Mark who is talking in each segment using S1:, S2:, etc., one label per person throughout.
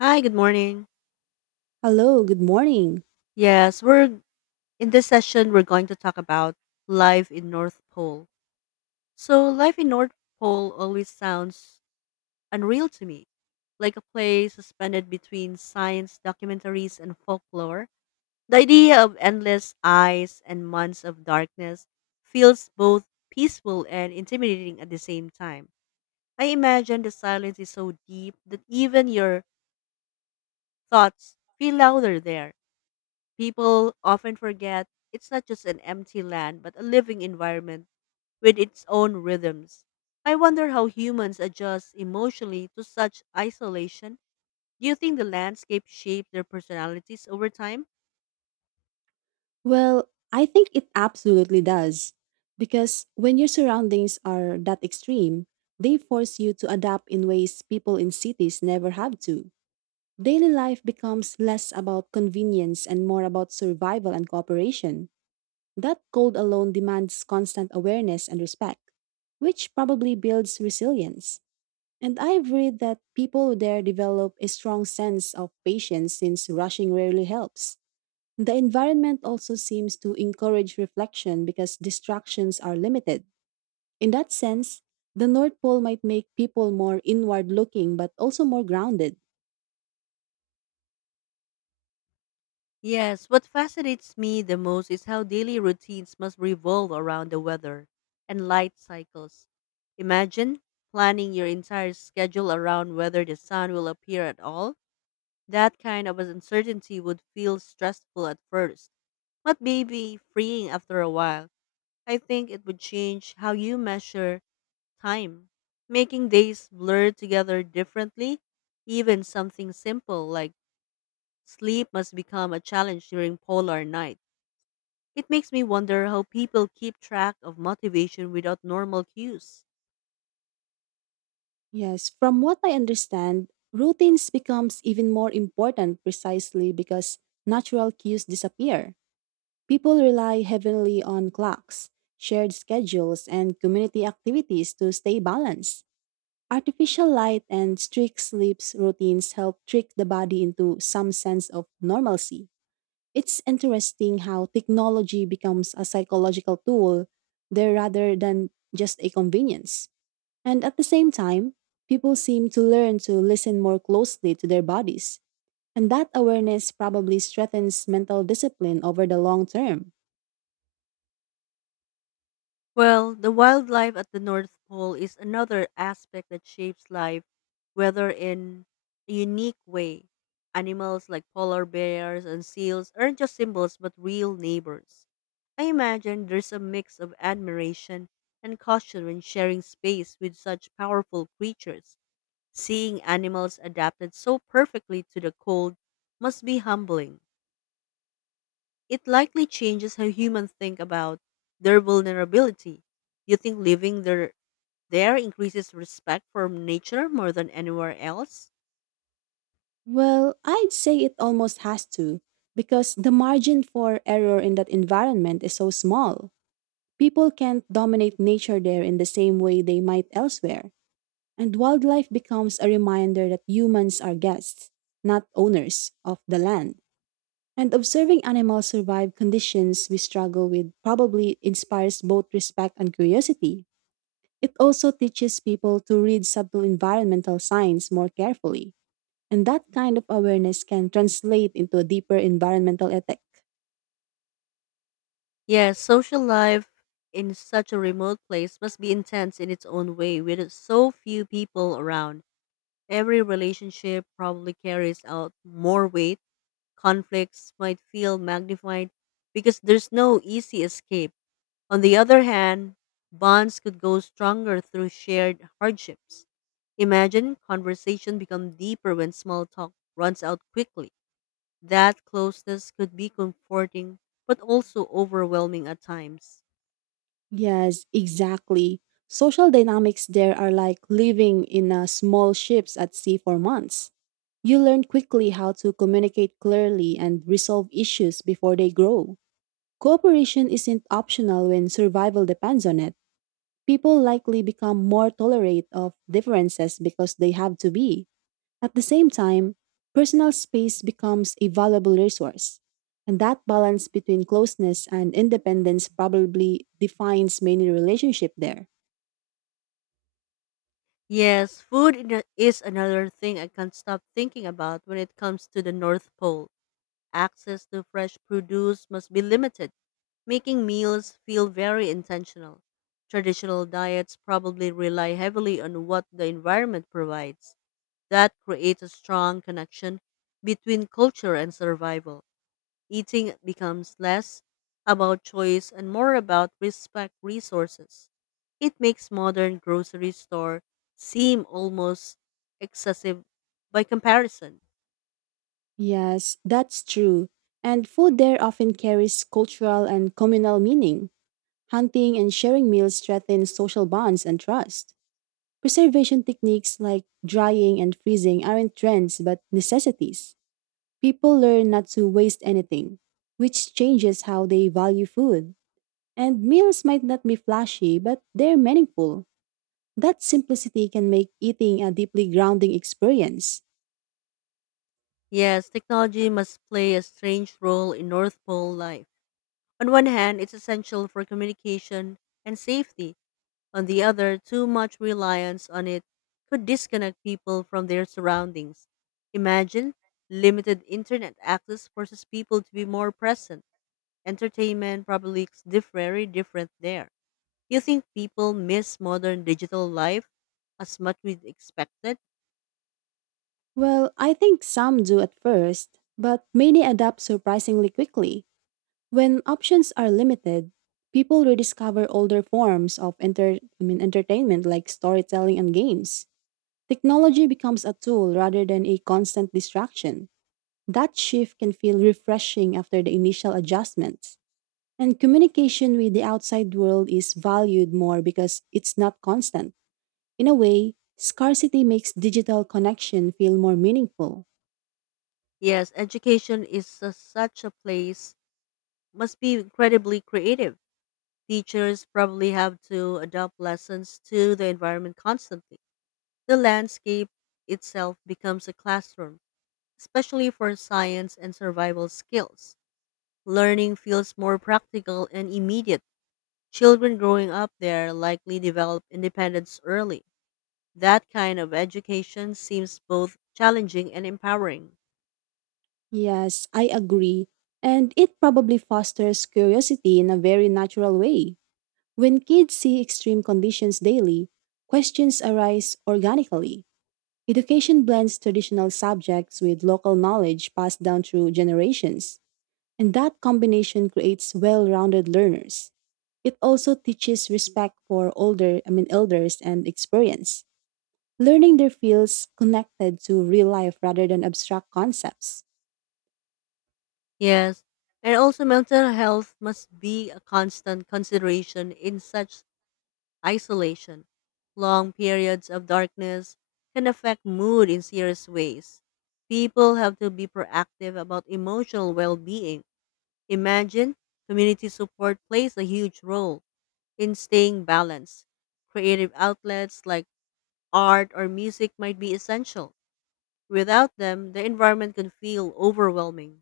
S1: Hi, good morning.
S2: Hello, good morning.
S1: Yes, we're in this session we're going to talk about life in North Pole. So, life in North Pole always sounds unreal to me, like a play suspended between science documentaries and folklore. The idea of endless ice and months of darkness feels both peaceful and intimidating at the same time. I imagine the silence is so deep that even your thoughts feel louder there. People often forget it's not just an empty land, but a living environment with its own rhythms. I wonder how humans adjust emotionally to such isolation. Do you think the landscape shaped their personalities over time?
S2: Well, I think it absolutely does. Because when your surroundings are that extreme, they force you to adapt in ways people in cities never have to. Daily life becomes less about convenience and more about survival and cooperation. That cold alone demands constant awareness and respect, which probably builds resilience. And I've read that people there develop a strong sense of patience since rushing rarely helps. The environment also seems to encourage reflection because distractions are limited. In that sense, the North Pole might make people more inward looking but also more grounded.
S1: Yes, what fascinates me the most is how daily routines must revolve around the weather and light cycles. Imagine planning your entire schedule around whether the sun will appear at all. That kind of uncertainty would feel stressful at first, but maybe freeing after a while. I think it would change how you measure time, making days blur together differently. Even something simple like sleep must become a challenge during polar night. It makes me wonder how people keep track of motivation without normal cues.
S2: Yes, from what I understand, routines becomes even more important precisely because natural cues disappear. People rely heavily on clocks, shared schedules, and community activities to stay balanced. Artificial light and strict sleep routines help trick the body into some sense of normalcy. It's interesting how technology becomes a psychological tool there rather than just a convenience. And at the same time, people seem to learn to listen more closely to their bodies. And that awareness probably strengthens mental discipline over the long term.
S1: Well, the wildlife at the North Pole is another aspect that shapes life, whether in a unique way. Animals like polar bears and seals aren't just symbols but real neighbors. I imagine there's a mix of admiration and caution when sharing space with such powerful creatures. Seeing animals adapted so perfectly to the cold must be humbling. It likely changes how humans think about their vulnerability. You think living there increases respect for nature more than anywhere else?
S2: Well, I'd say it almost has to, because the margin for error in that environment is so small. People can't dominate nature there in the same way they might elsewhere, and wildlife becomes a reminder that humans are guests, not owners, of the land. And observing animals survive conditions we struggle with probably inspires both respect and curiosity. It also teaches people to read subtle environmental signs more carefully, and that kind of awareness can translate into a deeper environmental ethic.
S1: Yes. Social life in such a remote place must be intense in its own way with so few people around. Every relationship probably carries out more weight. Conflicts might feel magnified because there's no easy escape. On the other hand, bonds could go stronger through shared hardships. Imagine conversation become deeper when small talk runs out quickly. That closeness could be comforting but also overwhelming at times.
S2: Yes, exactly. Social dynamics there are like living in small ships at sea for months. You learn quickly how to communicate clearly and resolve issues before they grow. Cooperation isn't optional when survival depends on it. People likely become more tolerant of differences because they have to be. At the same time, personal space becomes a valuable resource, and that balance between closeness and independence probably defines many relationships there.
S1: Yes, is another thing I can't stop thinking about when it comes to the North Pole. Access to fresh produce must be limited, making meals feel very intentional. Traditional diets probably rely heavily on what the environment provides. That creates a strong connection between culture and survival. Eating becomes less about choice and more about respect resources. It makes modern grocery store seem almost excessive by comparison.
S2: Yes, that's true. And food there often carries cultural and communal meaning. Hunting and sharing meals strengthen social bonds and trust. Preservation techniques like drying and freezing aren't trends but necessities. People learn not to waste anything, which changes how they value food. And meals might not be flashy, but they're meaningful. That simplicity can make eating a deeply grounding experience.
S1: Yes, technology must play a strange role in North Pole life. On one hand, it's essential for communication and safety. On the other, too much reliance on it could disconnect people from their surroundings. Imagine limited internet access forces people to be more present. Entertainment probably looks very different there. Do you think people miss modern digital life as much we expected?
S2: Well, I think some do at first, but many adapt surprisingly quickly. When options are limited, people rediscover older forms of entertainment like storytelling and games. Technology becomes a tool rather than a constant distraction. That shift can feel refreshing after the initial adjustments. And communication with the outside world is valued more because it's not constant. In a way, scarcity makes digital connection feel more meaningful.
S1: Yes, education is such a place must be incredibly creative. Teachers probably have to adapt lessons to the environment constantly. The landscape itself becomes a classroom, especially for science and survival skills. Learning feels more practical and immediate. Children growing up there likely develop independence early. That kind of education seems both challenging and empowering.
S2: Yes, I agree. And it probably fosters curiosity in a very natural way. When kids see extreme conditions daily, questions arise organically. Education blends traditional subjects with local knowledge passed down through generations. And that combination creates well-rounded learners. It also teaches respect for older, I mean elders and experience. Learning their fields connected to real life rather than abstract concepts.
S1: Yes, and also mental health must be a constant consideration in such isolation, long periods of darkness can affect mood in serious ways. People have to be proactive about emotional well being. Imagine community support plays a huge role in staying balanced. Creative outlets like art or music might be essential. Without them, the environment can feel overwhelming.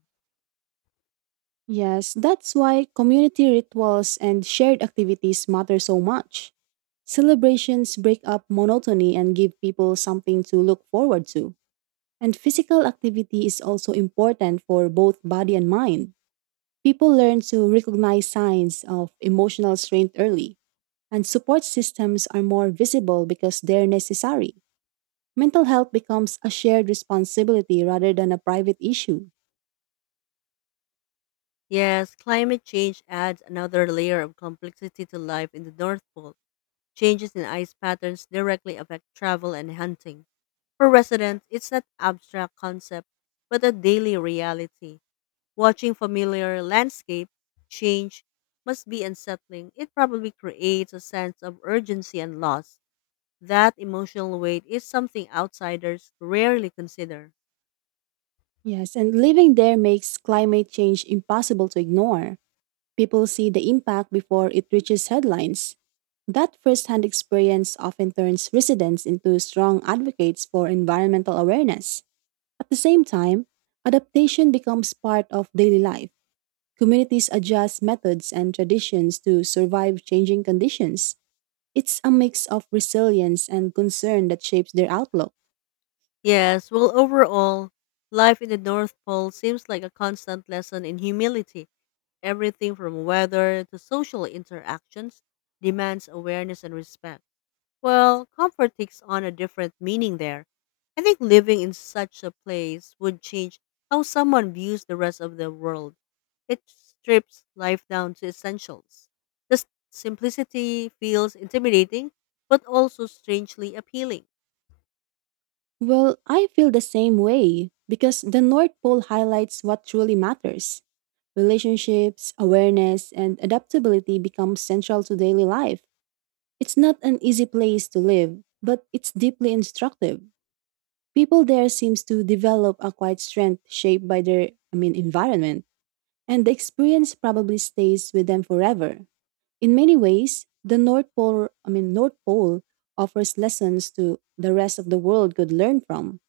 S2: Yes, that's why community rituals and shared activities matter so much. Celebrations break up monotony and give people something to look forward to. And physical activity is also important for both body and mind. People learn to recognize signs of emotional strain early, and support systems are more visible because they're necessary. Mental health becomes a shared responsibility rather than a private issue.
S1: Yes, climate change adds another layer of complexity to life in the North Pole. Changes in ice patterns directly affect travel and hunting. For residents, it's not abstract concept, but a daily reality. Watching familiar landscape change must be unsettling. It probably creates a sense of urgency and loss. That emotional weight is something outsiders rarely consider.
S2: Yes, and living there makes climate change impossible to ignore. People see the impact before it reaches headlines. That firsthand experience often turns residents into strong advocates for environmental awareness. At the same time, adaptation becomes part of daily life. Communities adjust methods and traditions to survive changing conditions. It's a mix of resilience and concern that shapes their outlook.
S1: Yes, well, overall, life in the North Pole seems like a constant lesson in humility. Everything from weather to social interactions demands awareness and respect. Well, comfort takes on a different meaning there. I think living in such a place would change how someone views the rest of the world. It strips life down to essentials. The simplicity feels intimidating, but also strangely appealing.
S2: Well, I feel the same way because the North Pole highlights what truly matters. Relationships, awareness, and adaptability become central to daily life. It's not an easy place to live, but it's deeply instructive. People there seems to develop a quiet strength shaped by environment. And the experience probably stays with them forever. In many ways, the North Pole offers lessons to the rest of the world could learn from.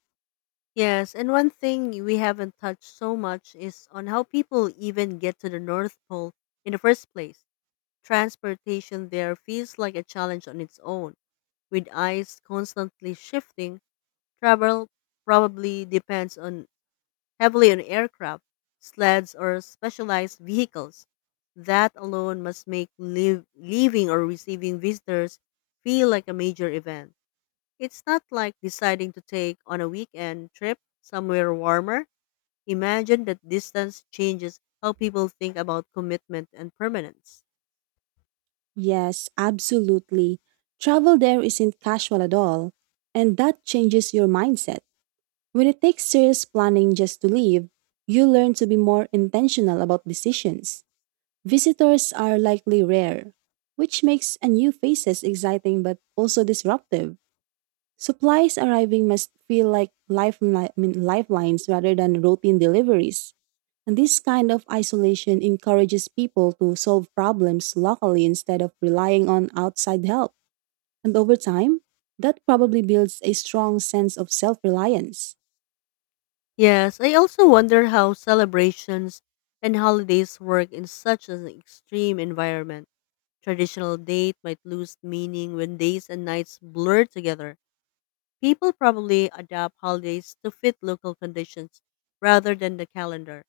S1: Yes, and one thing we haven't touched so much is on how people even get to the North Pole in the first place. Transportation there feels like a challenge on its own. With ice constantly shifting, travel probably depends on heavily on aircraft, sleds, or specialized vehicles. That alone must make leaving or receiving visitors feel like a major event. It's not like deciding to take on a weekend trip somewhere warmer. Imagine that distance changes how people think about commitment and permanence.
S2: Yes, absolutely. Travel there isn't casual at all, and that changes your mindset. When it takes serious planning just to leave, you learn to be more intentional about decisions. Visitors are likely rare, which makes a new faces exciting but also disruptive. Supplies arriving must feel like lifelines rather than routine deliveries. And this kind of isolation encourages people to solve problems locally instead of relying on outside help. And over time, that probably builds a strong sense of self reliance.
S1: Yes, I also wonder how celebrations and holidays work in such an extreme environment. Traditional date might lose meaning when days and nights blur together. People probably adapt holidays to fit local conditions rather than the calendar.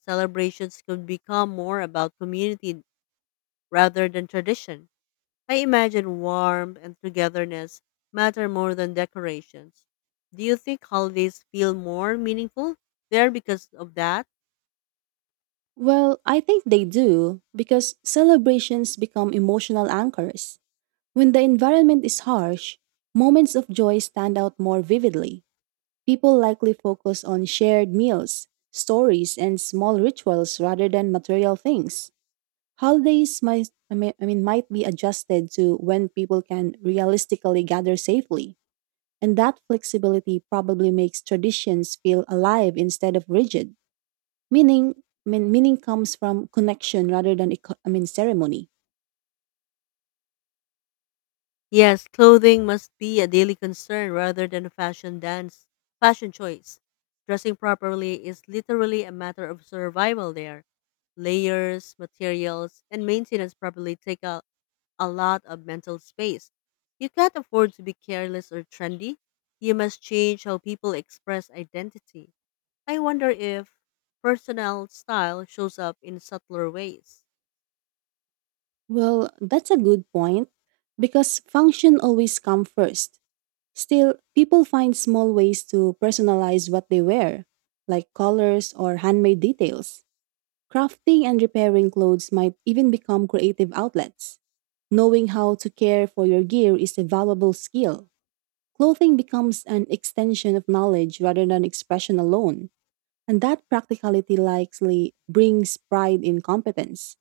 S1: Celebrations could become more about community rather than tradition. I imagine warmth and togetherness matter more than decorations. Do you think holidays feel more meaningful there because of that?
S2: Well, I think they do because celebrations become emotional anchors. When the environment is harsh, moments of joy stand out more vividly. People likely focus on shared meals, stories, and small rituals rather than material things. Holidays might I mean might be adjusted to when people can realistically gather safely, and that flexibility probably makes traditions feel alive instead of rigid. Meaning, Meaning comes from connection rather than ceremony.
S1: Yes, clothing must be a daily concern rather than a fashion choice. Dressing properly is literally a matter of survival there. Layers, materials, and maintenance probably take a lot of mental space. You can't afford to be careless or trendy. You must change how people express identity. I wonder if personal style shows up in subtler ways.
S2: Well, that's a good point because function always comes first. Still, people find small ways to personalize what they wear, like colors or handmade details. Crafting and repairing clothes might even become creative outlets. Knowing how to care for your gear is a valuable skill. Clothing becomes an extension of knowledge rather than expression alone, and that practicality likely brings pride in competence.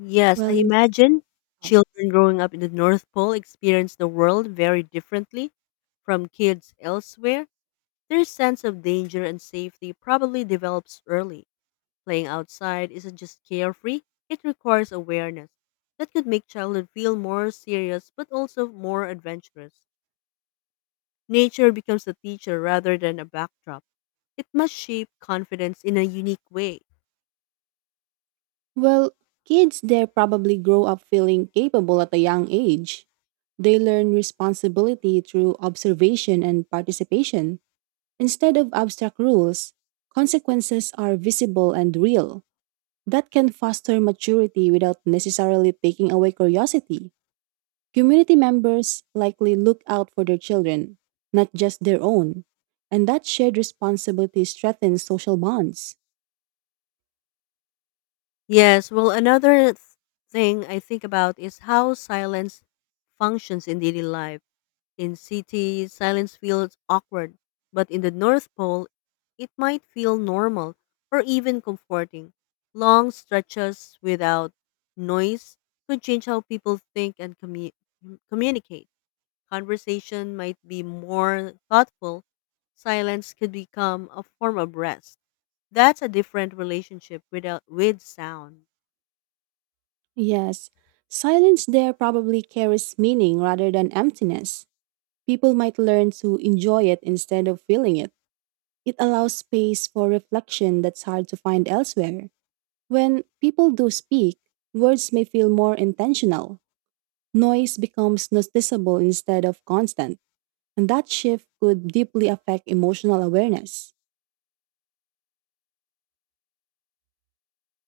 S1: Yes, I
S2: Well, you
S1: imagine children growing up in the North Pole experience the world very differently from kids elsewhere. Their sense of danger and safety probably develops early. Playing outside isn't just carefree, it requires awareness. That could make childhood feel more serious but also more adventurous. Nature becomes a teacher rather than a backdrop. It must shape confidence in a unique way.
S2: Well, kids there probably grow up feeling capable at a young age. They learn responsibility through observation and participation instead of abstract rules. Consequences are visible and real. That can foster maturity without necessarily taking away curiosity. Community members likely look out for their children, not just their own, and that shared responsibility strengthens social bonds.
S1: Yes, well, another thing I think about is how silence functions in daily life. In cities, silence feels awkward, but in the North Pole, it might feel normal or even comforting. Long stretches without noise could change how people think and communicate. Conversation might be more thoughtful. Silence could become a form of rest. That's a different relationship without with sound.
S2: Yes, silence there probably carries meaning rather than emptiness. People might learn to enjoy it instead of feeling it. It allows space for reflection that's hard to find elsewhere. When people do speak, words may feel more intentional. Noise becomes noticeable instead of constant, and that shift could deeply affect emotional awareness.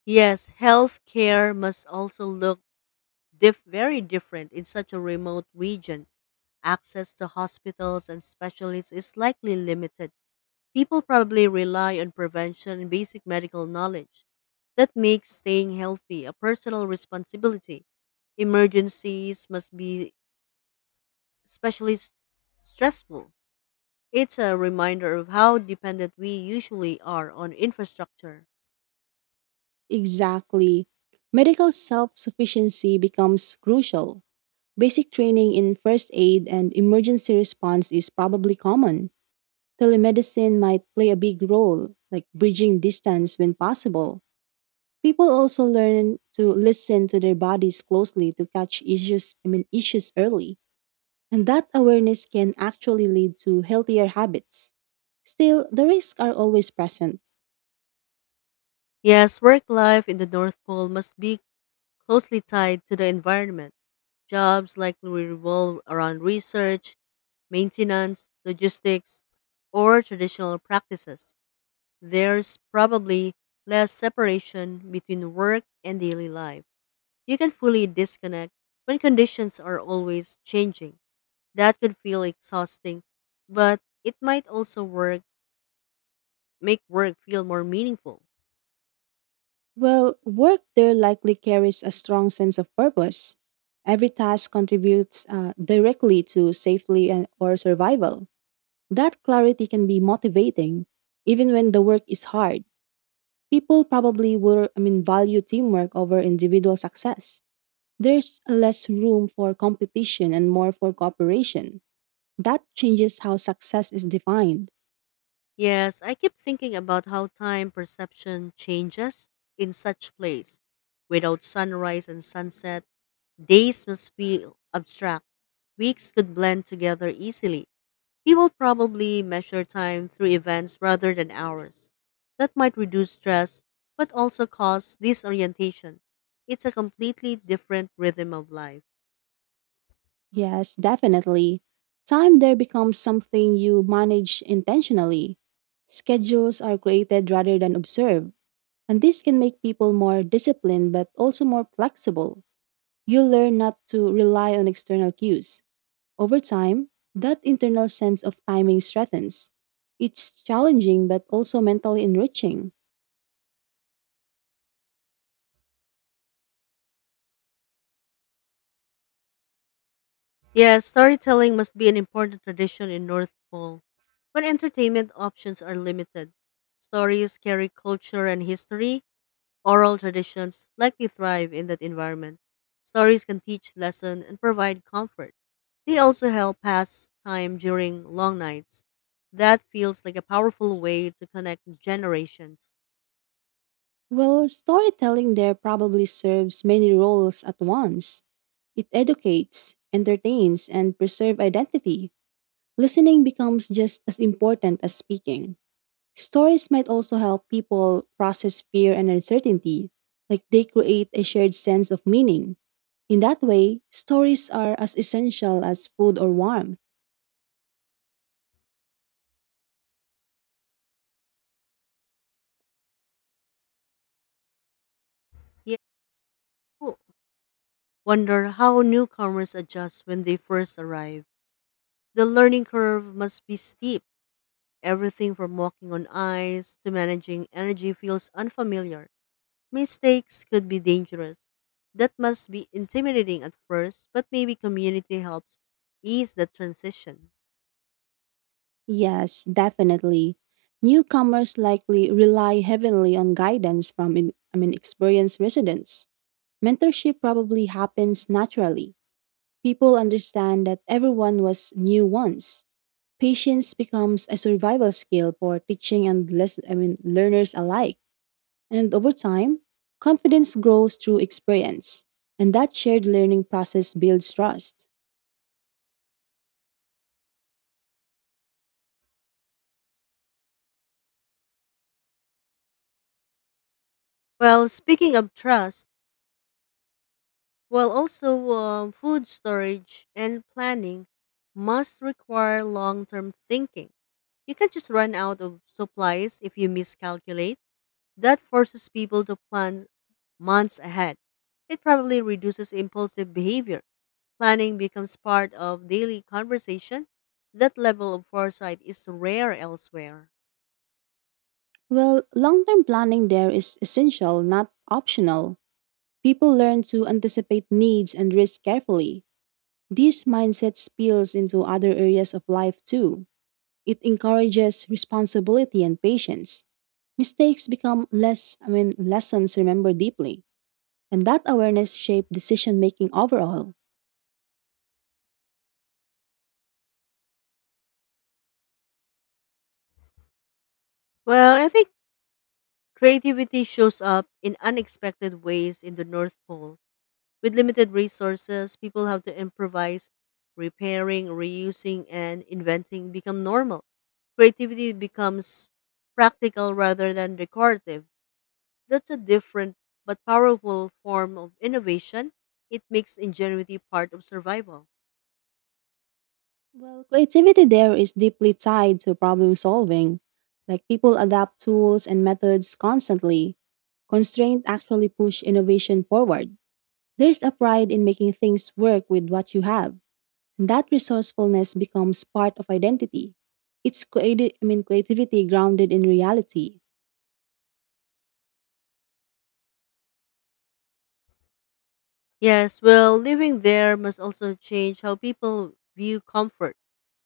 S1: Yes, healthcare must also look very different in such a remote region. Access to hospitals and specialists is likely limited. People probably rely on prevention and basic medical knowledge. That makes staying healthy a personal responsibility. Emergencies must be especially stressful. It's a reminder of how dependent we usually are on infrastructure.
S2: Exactly. Medical self sufficiency becomes crucial. Basic training in first aid and emergency response is probably common. Telemedicine might play a big role, like bridging distance when possible. People also learn to listen to their bodies closely to catch issues early. And that awareness can actually lead to healthier habits. Still, the risks are always present.
S1: Yes, work life in the North Pole must be closely tied to the environment. Jobs likely revolve around research, maintenance, logistics, or traditional practices. There's probably less separation between work and daily life. You can fully disconnect when conditions are always changing. That could feel exhausting, but it might also work make work feel more meaningful.
S2: Well, work there likely carries a strong sense of purpose. Every task contributes directly to safety and, or survival. That clarity can be motivating, even when the work is hard. People probably value teamwork over individual success. There's less room for competition and more for cooperation. That changes how success is defined.
S1: Yes, I keep thinking about how time perception changes in such place. Without sunrise and sunset, days must feel abstract. Weeks could blend together easily. People probably measure time through events rather than hours. That might reduce stress, but also cause disorientation. It's a completely different rhythm of life.
S2: Yes, definitely. Time there becomes something you manage intentionally. Schedules are created rather than observed, and this can make people more disciplined but also more flexible. You learn not to rely on external cues. Over time, that internal sense of timing strengthens. It's challenging but also mentally enriching.
S1: Yes, storytelling must be an important tradition in North Pole. When entertainment options are limited, stories carry culture and history. Oral traditions likely thrive in that environment. Stories can teach lesson and provide comfort. They also help pass time during long nights. That feels like a powerful way to connect generations.
S2: Well, storytelling there probably serves many roles at once. It educates, entertains, and preserves identity. Listening becomes just as important as speaking. Stories might also help people process fear and uncertainty, like they create a shared sense of meaning. In that way, stories are as essential as food or warmth.
S1: Yeah, oh, wonder how newcomers adjust when they first arrive. The learning curve must be steep. Everything from walking on ice to managing energy feels unfamiliar. Mistakes could be dangerous. That must be intimidating at first, but maybe community helps ease the transition.
S2: Yes, definitely. Newcomers likely rely heavily on guidance from in, I mean experienced residents. Mentorship probably happens naturally. People understand that everyone was new once. Patience becomes a survival skill for teaching and learners alike. And over time, confidence grows through experience, and that shared learning process builds trust.
S1: Well, speaking of trust, well, also food storage and planning must require long term thinking. You can't just run out of supplies if you miscalculate. That forces people to plan months ahead. It probably reduces impulsive behavior. Planning becomes part of daily conversation. That level of foresight is rare elsewhere.
S2: Well, long term planning there is essential, not optional. People learn to anticipate needs and risk carefully. This mindset spills into other areas of life too. It encourages responsibility and patience. Mistakes become lessons remembered deeply. And that awareness shaped decision making overall.
S1: Well, I think creativity shows up in unexpected ways in the North Pole. With limited resources, people have to improvise, repairing, reusing, and inventing become normal. Creativity becomes practical rather than decorative. That's a different but powerful form of innovation. It makes ingenuity part of survival.
S2: Well, creativity there is deeply tied to problem solving. Like people adapt tools and methods constantly. Constraint actually push innovation forward. There's a pride in making things work with what you have. And that resourcefulness becomes part of identity. It's creative I mean creativity grounded in reality.
S1: Yes, well, living there must also change how people view comfort.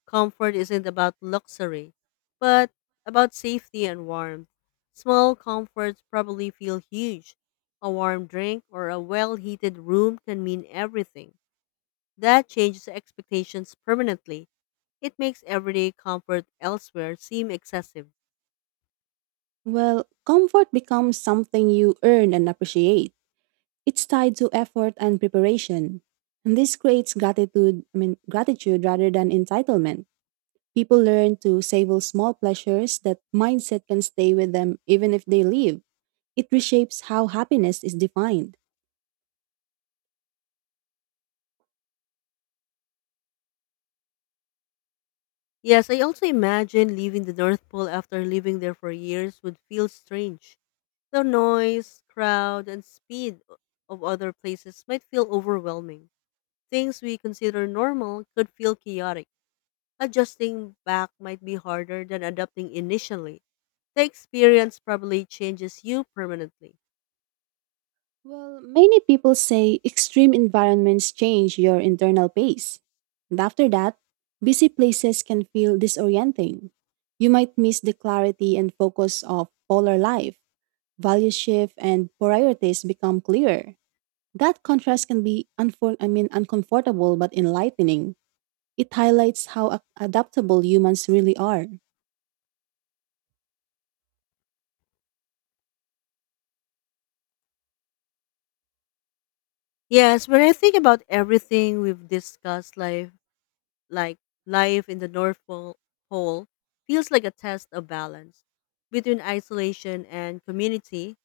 S1: Comfort isn't about luxury, but about safety and warmth. Small comforts probably feel huge. A warm drink or a well heated room can mean everything. That changes expectations permanently. It makes everyday comfort elsewhere seem excessive.
S2: Well, comfort becomes something you earn and appreciate. It's tied to effort and preparation. And this creates gratitude, I mean gratitude rather than entitlement. People learn to savor small pleasures that mindset can stay with them even if they leave. It reshapes how happiness is defined.
S1: Yes, I also imagine leaving the North Pole after living there for years would feel strange. The noise, crowd, and speed of other places might feel overwhelming. Things we consider normal could feel chaotic. Adjusting back might be harder than adapting initially. The experience probably changes you permanently.
S2: Well, many people say extreme environments change your internal pace. And after that, busy places can feel disorienting. You might miss the clarity and focus of polar life. Values shift and priorities become clearer. That contrast can be uncomfortable but enlightening. It highlights how adaptable humans really are.
S1: Yes, when I think about everything we've discussed, like life in the North Pole feels like a test of balance between isolation and community,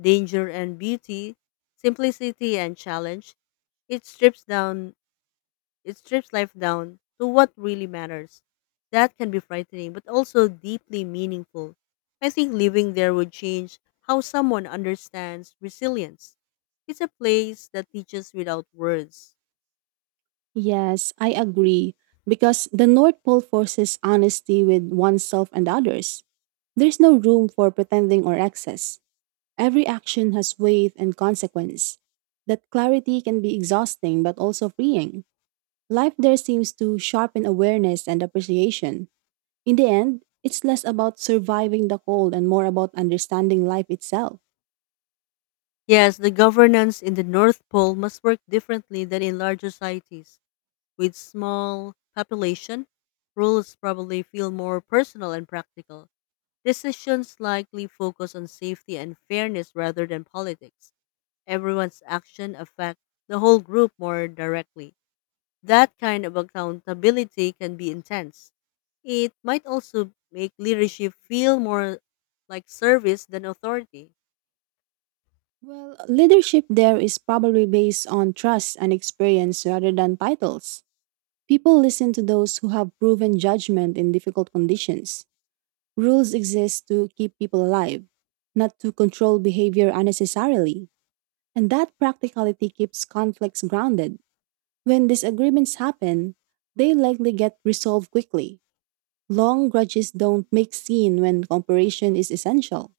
S1: danger and beauty, simplicity and challenge. It strips down it strips life down to what really matters. That can be frightening but also deeply meaningful. I think living there would change how someone understands resilience. It's a place that teaches without words.
S2: Yes, I agree because the North Pole forces honesty with oneself and others. There's no room for pretending or excess. Every action has weight and consequence. That clarity can be exhausting but also freeing. Life there seems to sharpen awareness and appreciation. In the end, it's less about surviving the cold and more about understanding life itself.
S1: Yes, the governance in the North Pole must work differently than in larger societies. With small population, rules probably feel more personal and practical. Decisions likely focus on safety and fairness rather than politics. Everyone's action affect the whole group more directly. That kind of accountability can be intense. It might also make leadership feel more like service than authority.
S2: Well, leadership there is probably based on trust and experience rather than titles. People listen to those who have proven judgment in difficult conditions. Rules exist to keep people alive, not to control behavior unnecessarily. And that practicality keeps conflicts grounded. When disagreements happen, they likely get resolved quickly. Long grudges don't make scene when cooperation is essential.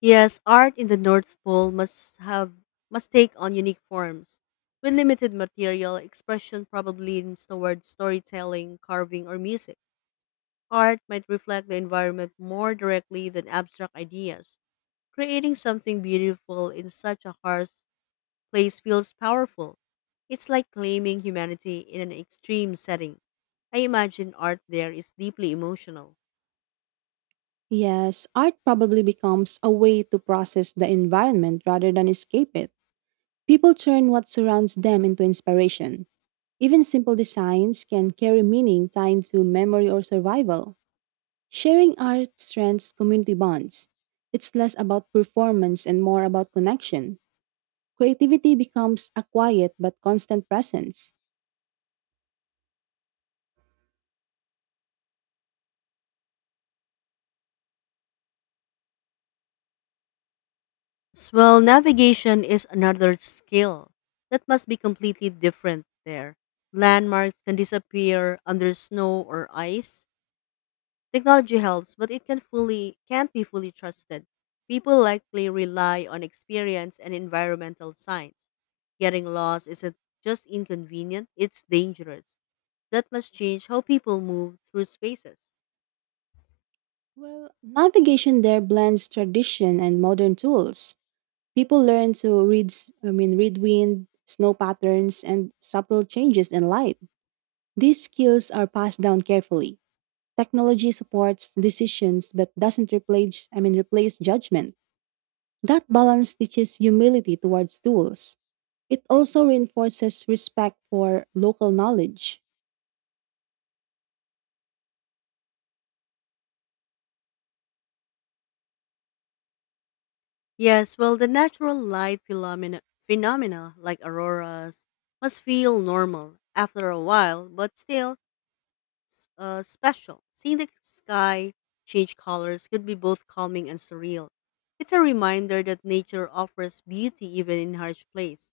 S1: Yes, art in the North Pole must take on unique forms. With limited material, expression probably leans toward storytelling, carving, or music. Art might reflect the environment more directly than abstract ideas. Creating something beautiful in such a harsh place feels powerful. It's like claiming humanity in an extreme setting. I imagine art there is deeply emotional.
S2: Yes, art probably becomes a way to process the environment rather than escape it. People turn what surrounds them into inspiration. Even simple designs can carry meaning tied to memory or survival. Sharing art strengthens community bonds. It's less about performance and more about connection. Creativity becomes a quiet but constant presence.
S1: Yes, well, navigation is another skill that must be completely different there. Landmarks can disappear under snow or ice. Technology helps, but it can't be fully trusted. People likely rely on experience and environmental science. Getting lost isn't just inconvenient, it's dangerous. That must change how people move through spaces.
S2: Well, navigation there blends tradition and modern tools. People learn to read, s- I mean, read wind, snow patterns, and subtle changes in light. These skills are passed down carefully. Technology supports decisions but doesn't replace judgment. That balance teaches humility towards tools. It also reinforces respect for local knowledge.
S1: Yes, well, the natural light phenomena like auroras must feel normal after a while, but still special. Seeing the sky change colors could be both calming and surreal. It's a reminder that nature offers beauty even in harsh place.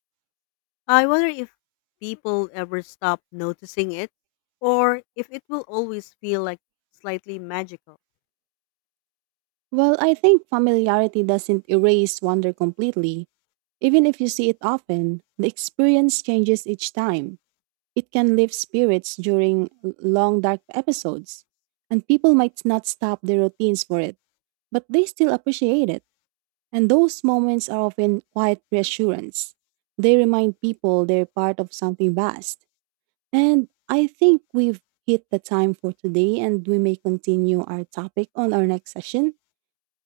S1: I wonder if people ever stop noticing it or if it will always feel like slightly magical.
S2: Well, I think familiarity doesn't erase wonder completely. Even if you see it often, the experience changes each time. It can lift spirits during long dark episodes, and people might not stop their routines for it, but they still appreciate it. And those moments are often quiet reassurance. They remind people they're part of something vast. And I think we've hit the time for today, and we may continue our topic on our next session.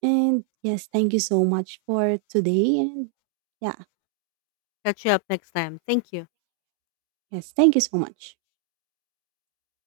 S2: And yes, thank you so much for today. And yeah,
S1: Catch you up next time. Thank you.
S2: yes, thank you so much.